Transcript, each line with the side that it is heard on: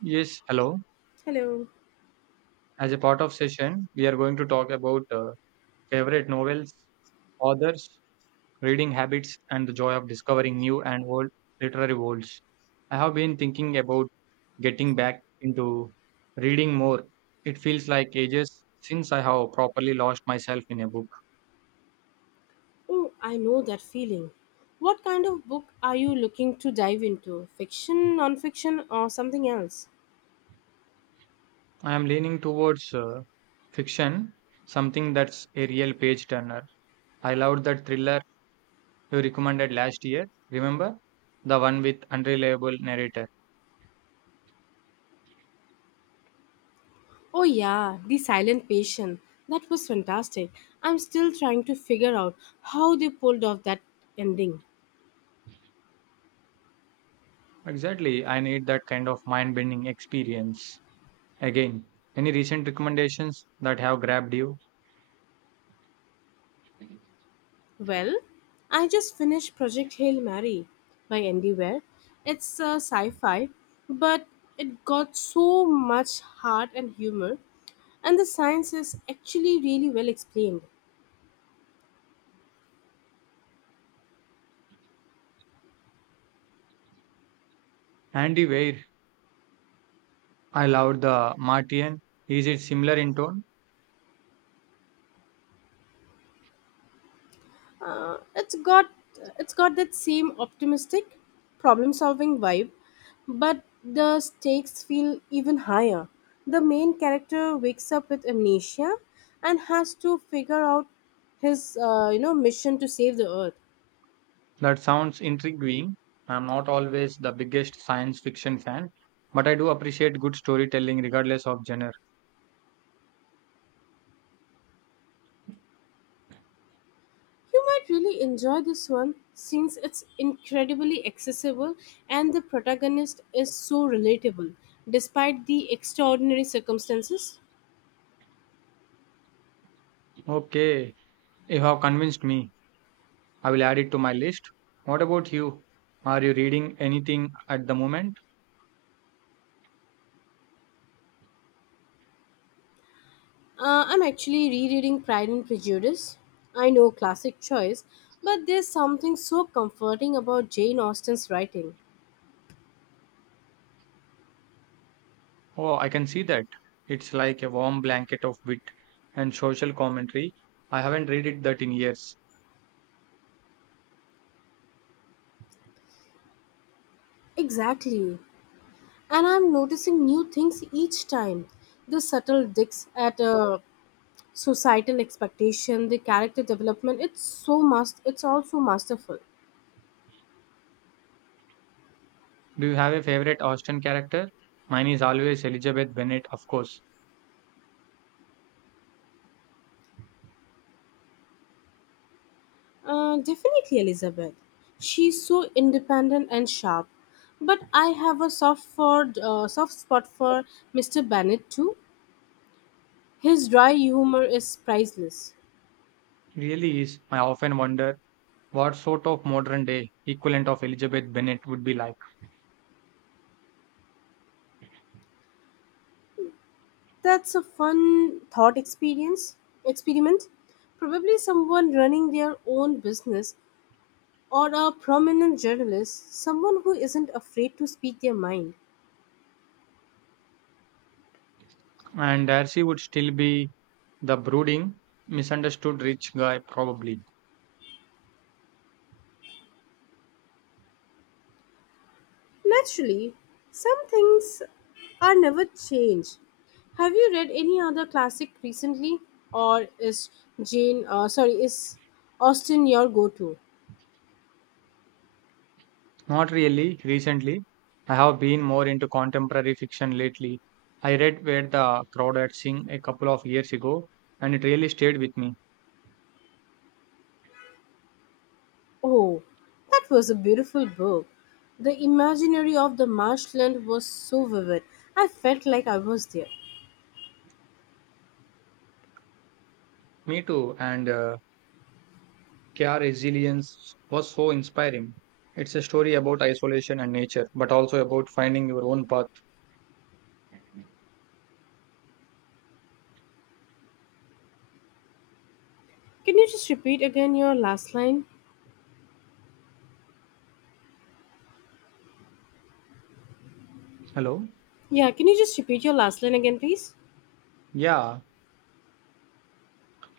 right: Yes, hello.
left: Hello.
right: As a part of session, we are going to talk about favorite novels, authors, reading habits, and the joy of discovering new and old literary worlds. I have been thinking about getting back into reading more. It feels like ages since I have properly lost myself in a book.
left: Oh, I know that feeling. What kind of book are you looking to dive into? Fiction, non-fiction, or something else?
right: I am leaning towards fiction, something that's a real page turner. I loved that thriller you recommended last year. Remember? The one with unreliable narrator.
left: Oh yeah, The Silent Patient. That was fantastic. I'm still trying to figure out how they pulled off that ending.
right: Exactly. I need that kind of mind bending experience. Again, any recent recommendations that have grabbed you?
left: Well, I just finished Project Hail Mary by Andy Weir. It's a sci-fi, but it got so much heart and humor, and the science is actually really well explained.
right: Andy Weir, I loved the Martian. Is it similar in tone?
left: uh, it's got it's got that same optimistic problem solving vibe, but the stakes feel even higher. The main character wakes up with amnesia and has to figure out his mission to save the earth.
right: That sounds intriguing. I'm not always the biggest science fiction fan, but I do appreciate good storytelling regardless of genre.
left: You might really enjoy this one since it's incredibly accessible and the protagonist is so relatable despite the extraordinary circumstances.
right: Okay, you have convinced me. I will add it to my list. What about you? Are you reading anything at the moment?
left: I'm actually rereading Pride and Prejudice. I know, classic choice, but there's something so comforting about Jane Austen's writing.
right: Oh, I can see that. It's like a warm blanket of wit and social commentary. I haven't read it that in years.
left: Exactly. And I'm noticing new things each time. The subtle digs at societal expectation, the character development, it's so must it's also masterful.
right: Do you have a favorite Austen character? Mine is always Elizabeth Bennet, of course.
left: Definitely Elizabeth. She's so independent and sharp. But I have a soft spot for Mr. Bennet too. His dry humor is priceless.
right: Really is. I often wonder what sort of modern day equivalent of Elizabeth Bennet would be like.
left: That's a fun thought experience experiment. Probably someone running their own business or a prominent journalist, someone who isn't afraid to speak their mind.
right: And Darcy would still be the brooding, misunderstood rich guy, probably.
left: Naturally, some things are never changed. Have you read any other classic recently, or is Jane uh, sorry, is Austen your go-to?
right: Not really recently. I have been more into contemporary fiction lately. I read Where the Crowd Had Sing a couple of years ago, and it really stayed with me.
left: Oh, that was a beautiful book. The imaginary of the marshland was so vivid. I felt like I was there.
right: Me too, and Care Resilience was so inspiring. It's a story about isolation and nature, but also about finding your own path.
left: Can you just repeat again your last line?
right: Hello?
left: Yeah, can you just repeat your last line again, please?
right: Yeah,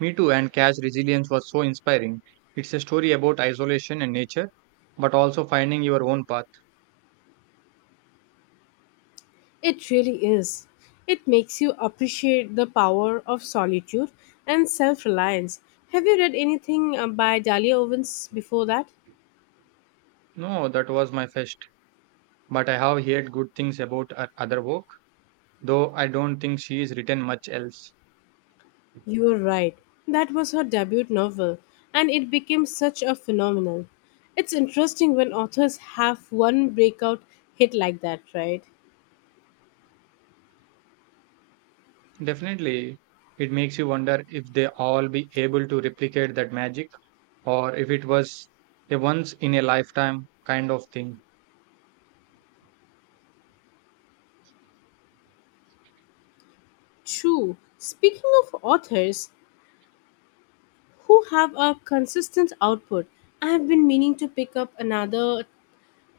right: me too, and Care's Resilience was so inspiring. It's a story about isolation and nature, but also finding your own path.
left: It really is. It makes you appreciate the power of solitude and self reliance. Have you read anything by Dahlia Owens before that?
right: No, that was my first, but I have heard good things about other work, though I don't think she's written much else.
left: You are right. That was her debut novel, and it became such a phenomenon. It's interesting when authors have one breakout hit like that, right?
right: Definitely, it makes you wonder if they all be able to replicate that magic or if it was a once in a lifetime kind of thing.
left: True. Speaking of authors who have a consistent output, I have been meaning to pick up another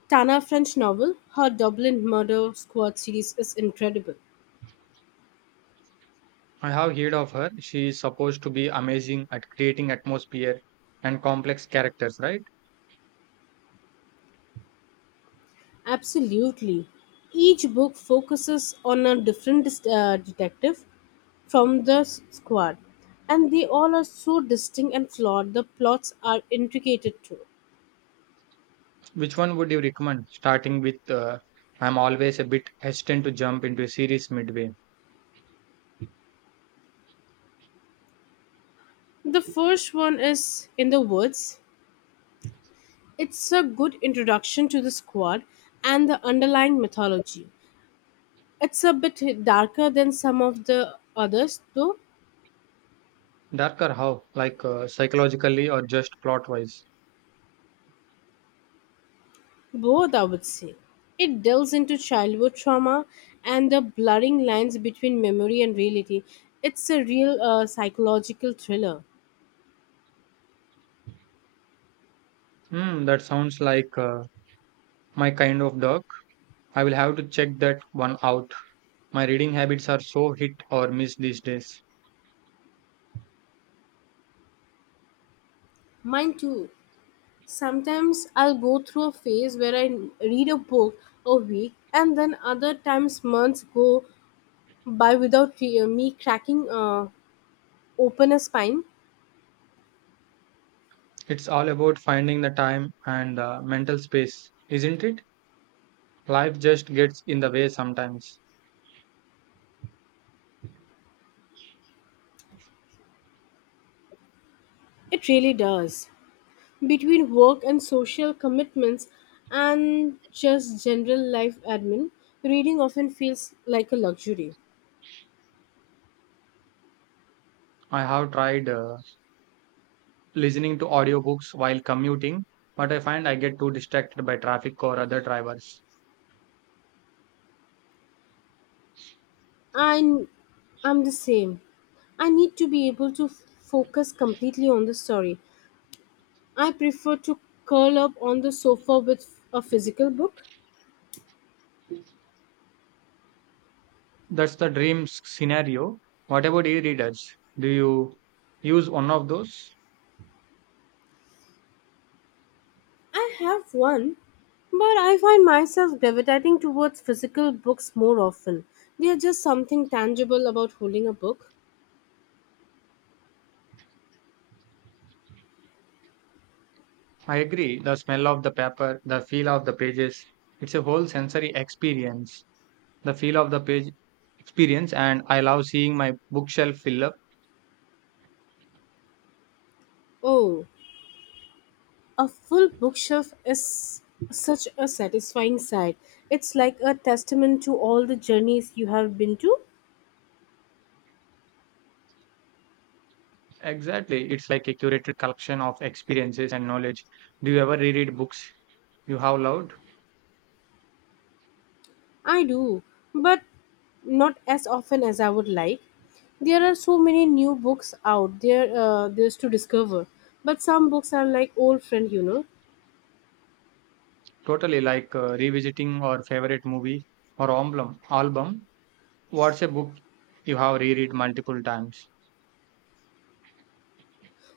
left: Tana French novel. Her Dublin Murder Squad series is incredible.
right: I have heard of her. She is supposed to be amazing at creating atmosphere and complex characters, right?
left: Absolutely. Each book focuses on a different detective from the squad, and they all are so distinct and flawed. The plots are intricate too.
right: Which one would you recommend? Starting with, I'm always a bit hesitant to jump into a series midway.
left: The first one is In the Woods. It's a good introduction to the squad and the underlying mythology. It's a bit darker than some of the others, though.
right: Darker, how? Like psychologically or just plot wise?
left: Both, I would say. It delves into childhood trauma and the blurring lines between memory and reality. It's a real psychological thriller.
right: Hmm, that sounds like my kind of dog. I will have to check that one out. My reading habits are so hit or miss these days.
left: Mine too. Sometimes I'll go through a phase where I read a book a week, and then other times months go by without me cracking open a spine.
right: It's all about finding the time and the mental space, isn't it? Life just gets in the way sometimes.
left: It really does. Between work and social commitments and just general life admin, reading often feels like a luxury.
right: I have tried listening to audiobooks while commuting, but I find I get too distracted by traffic or other drivers.
left: I, I'm the same. I need to be able to focus completely on the story. I prefer to curl up on the sofa with a physical book.
right: That's the dream scenario. What about e readers? Do you use one of those?
left: I have one, but I find myself gravitating towards physical books more often. They are just something tangible about holding a book.
right: I agree. The smell of the paper, the feel of the pages, it's a whole sensory experience. The feel of the page experience, and I love seeing my bookshelf fill up.
left: Oh, a full bookshelf is such a satisfying sight. It's like a testament to all the journeys you have been to.
right: Exactly, it's like a curated collection of experiences and knowledge. Do you ever reread books you have loved?
left: I do, but not as often as I would like. There are so many new books out there there's to discover, but some books are like old friend, you know.
right: Totally, like revisiting or favorite movie or album. What's a book you have reread multiple times?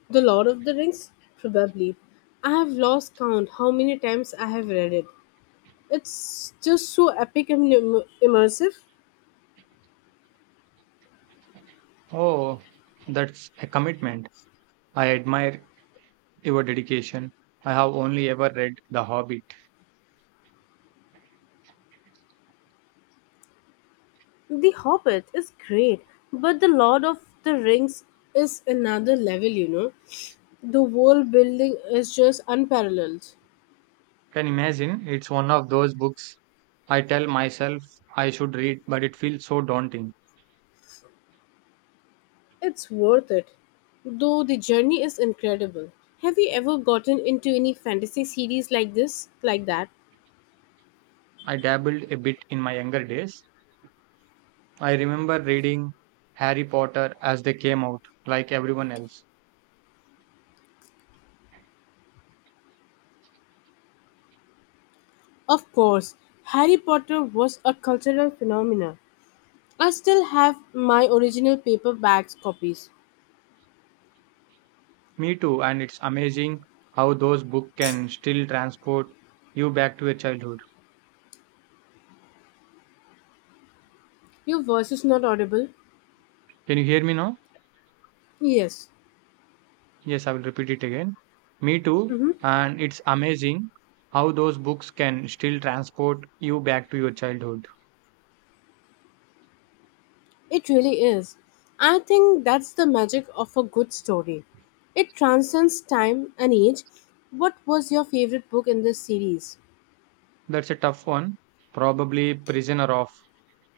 left: The Lord of the Rings, probably. I have lost count how many times I have read it. It's just so epic and immersive.
right: Oh, that's a commitment. I admire your dedication. I have only ever read the Hobbit.
left: The Hobbit is great, but The Lord of the Rings is another level, you know. The world building is just unparalleled.
right: Can imagine it's one of those books I tell myself I should read, but it feels so daunting.
left: It's worth it, though the journey is incredible. Have you ever gotten into any fantasy series like this, like that?
right: I dabbled a bit in my younger days. I remember reading Harry Potter as they came out, like everyone else.
left: Of course, Harry Potter was a cultural phenomenon. I still have my original paperback copies.
right: Me too, and it's amazing how those books can still transport you back to your childhood.
left: Your voice is not audible.
right: Can you hear me now?
left: Yes.
right: Yes, I will repeat it again. Me too,
left: Mm-hmm.
right: and it's amazing how those books can still transport you back to your childhood.
left: It really is. I think that's the magic of a good story. It transcends time and age. What was your favorite book in this series?
right: That's a tough one. Probably Prisoner of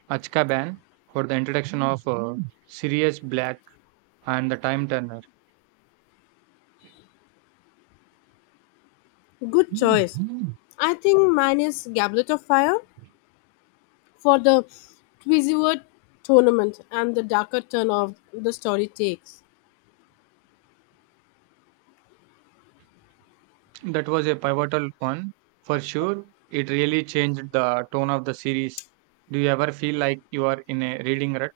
right: Azkaban for the introduction of Sirius Black and the Time Turner.
left: Good choice. I think mine is Goblet of Fire for the Twizzleword tournament and the darker turn of the story takes.
right: That was a pivotal one for sure. It really changed the tone of the series. Do you ever feel like you are in a reading rut?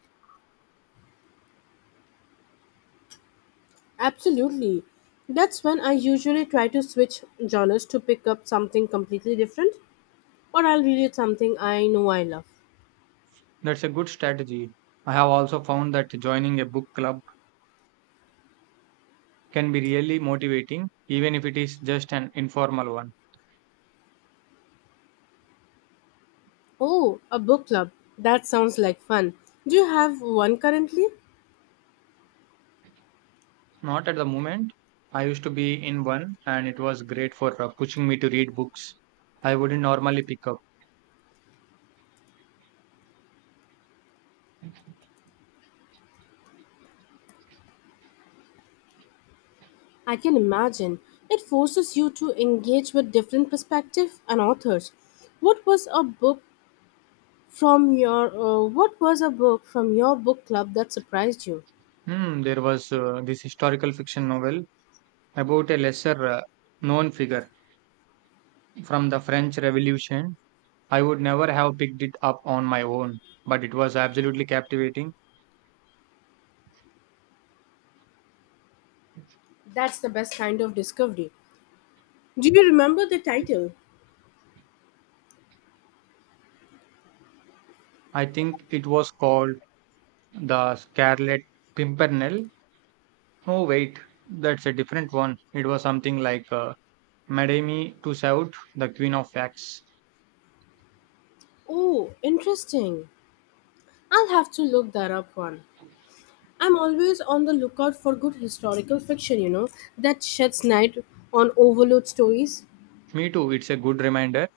left: Absolutely. That's when I usually try to switch genres to pick up something completely different, or I'll read something I know I love.
right: That's a good strategy. I have also found that joining a book club can be really motivating, even if it is just an informal one.
left: Oh, a book club. That sounds like fun. Do you have one currently?
right: Not at the moment. I used to be in one, and it was great for pushing me to read books I wouldn't normally pick up.
left: I can imagine. It forces you to engage with different perspectives and authors. What was a book from your book club that surprised you?
right: Hmm, there was this historical fiction novel about a lesser known figure from the French Revolution. I would never have picked it up on my own, but it was absolutely captivating.
left: That's the best kind of discovery. Do you remember the title?
right: I think it was called The Scarlet Pimpernel. Oh, wait, that's a different one. It was something like Madame Tussaud, the Queen of Wax.
left: Oh, interesting. I'll have to look that up one. I'm always on the lookout for good historical fiction, you know, that sheds light on overload stories.
right: Me too, it's a good reminder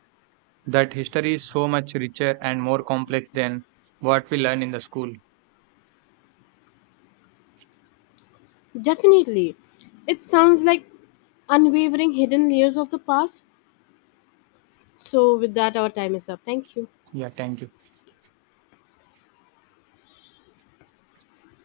right: that history is so much richer and more complex than what we learn in the school.
left: Definitely. It sounds like unwavering hidden layers of the past. So, with that, our time is up. Thank you.
right: Yeah, thank you.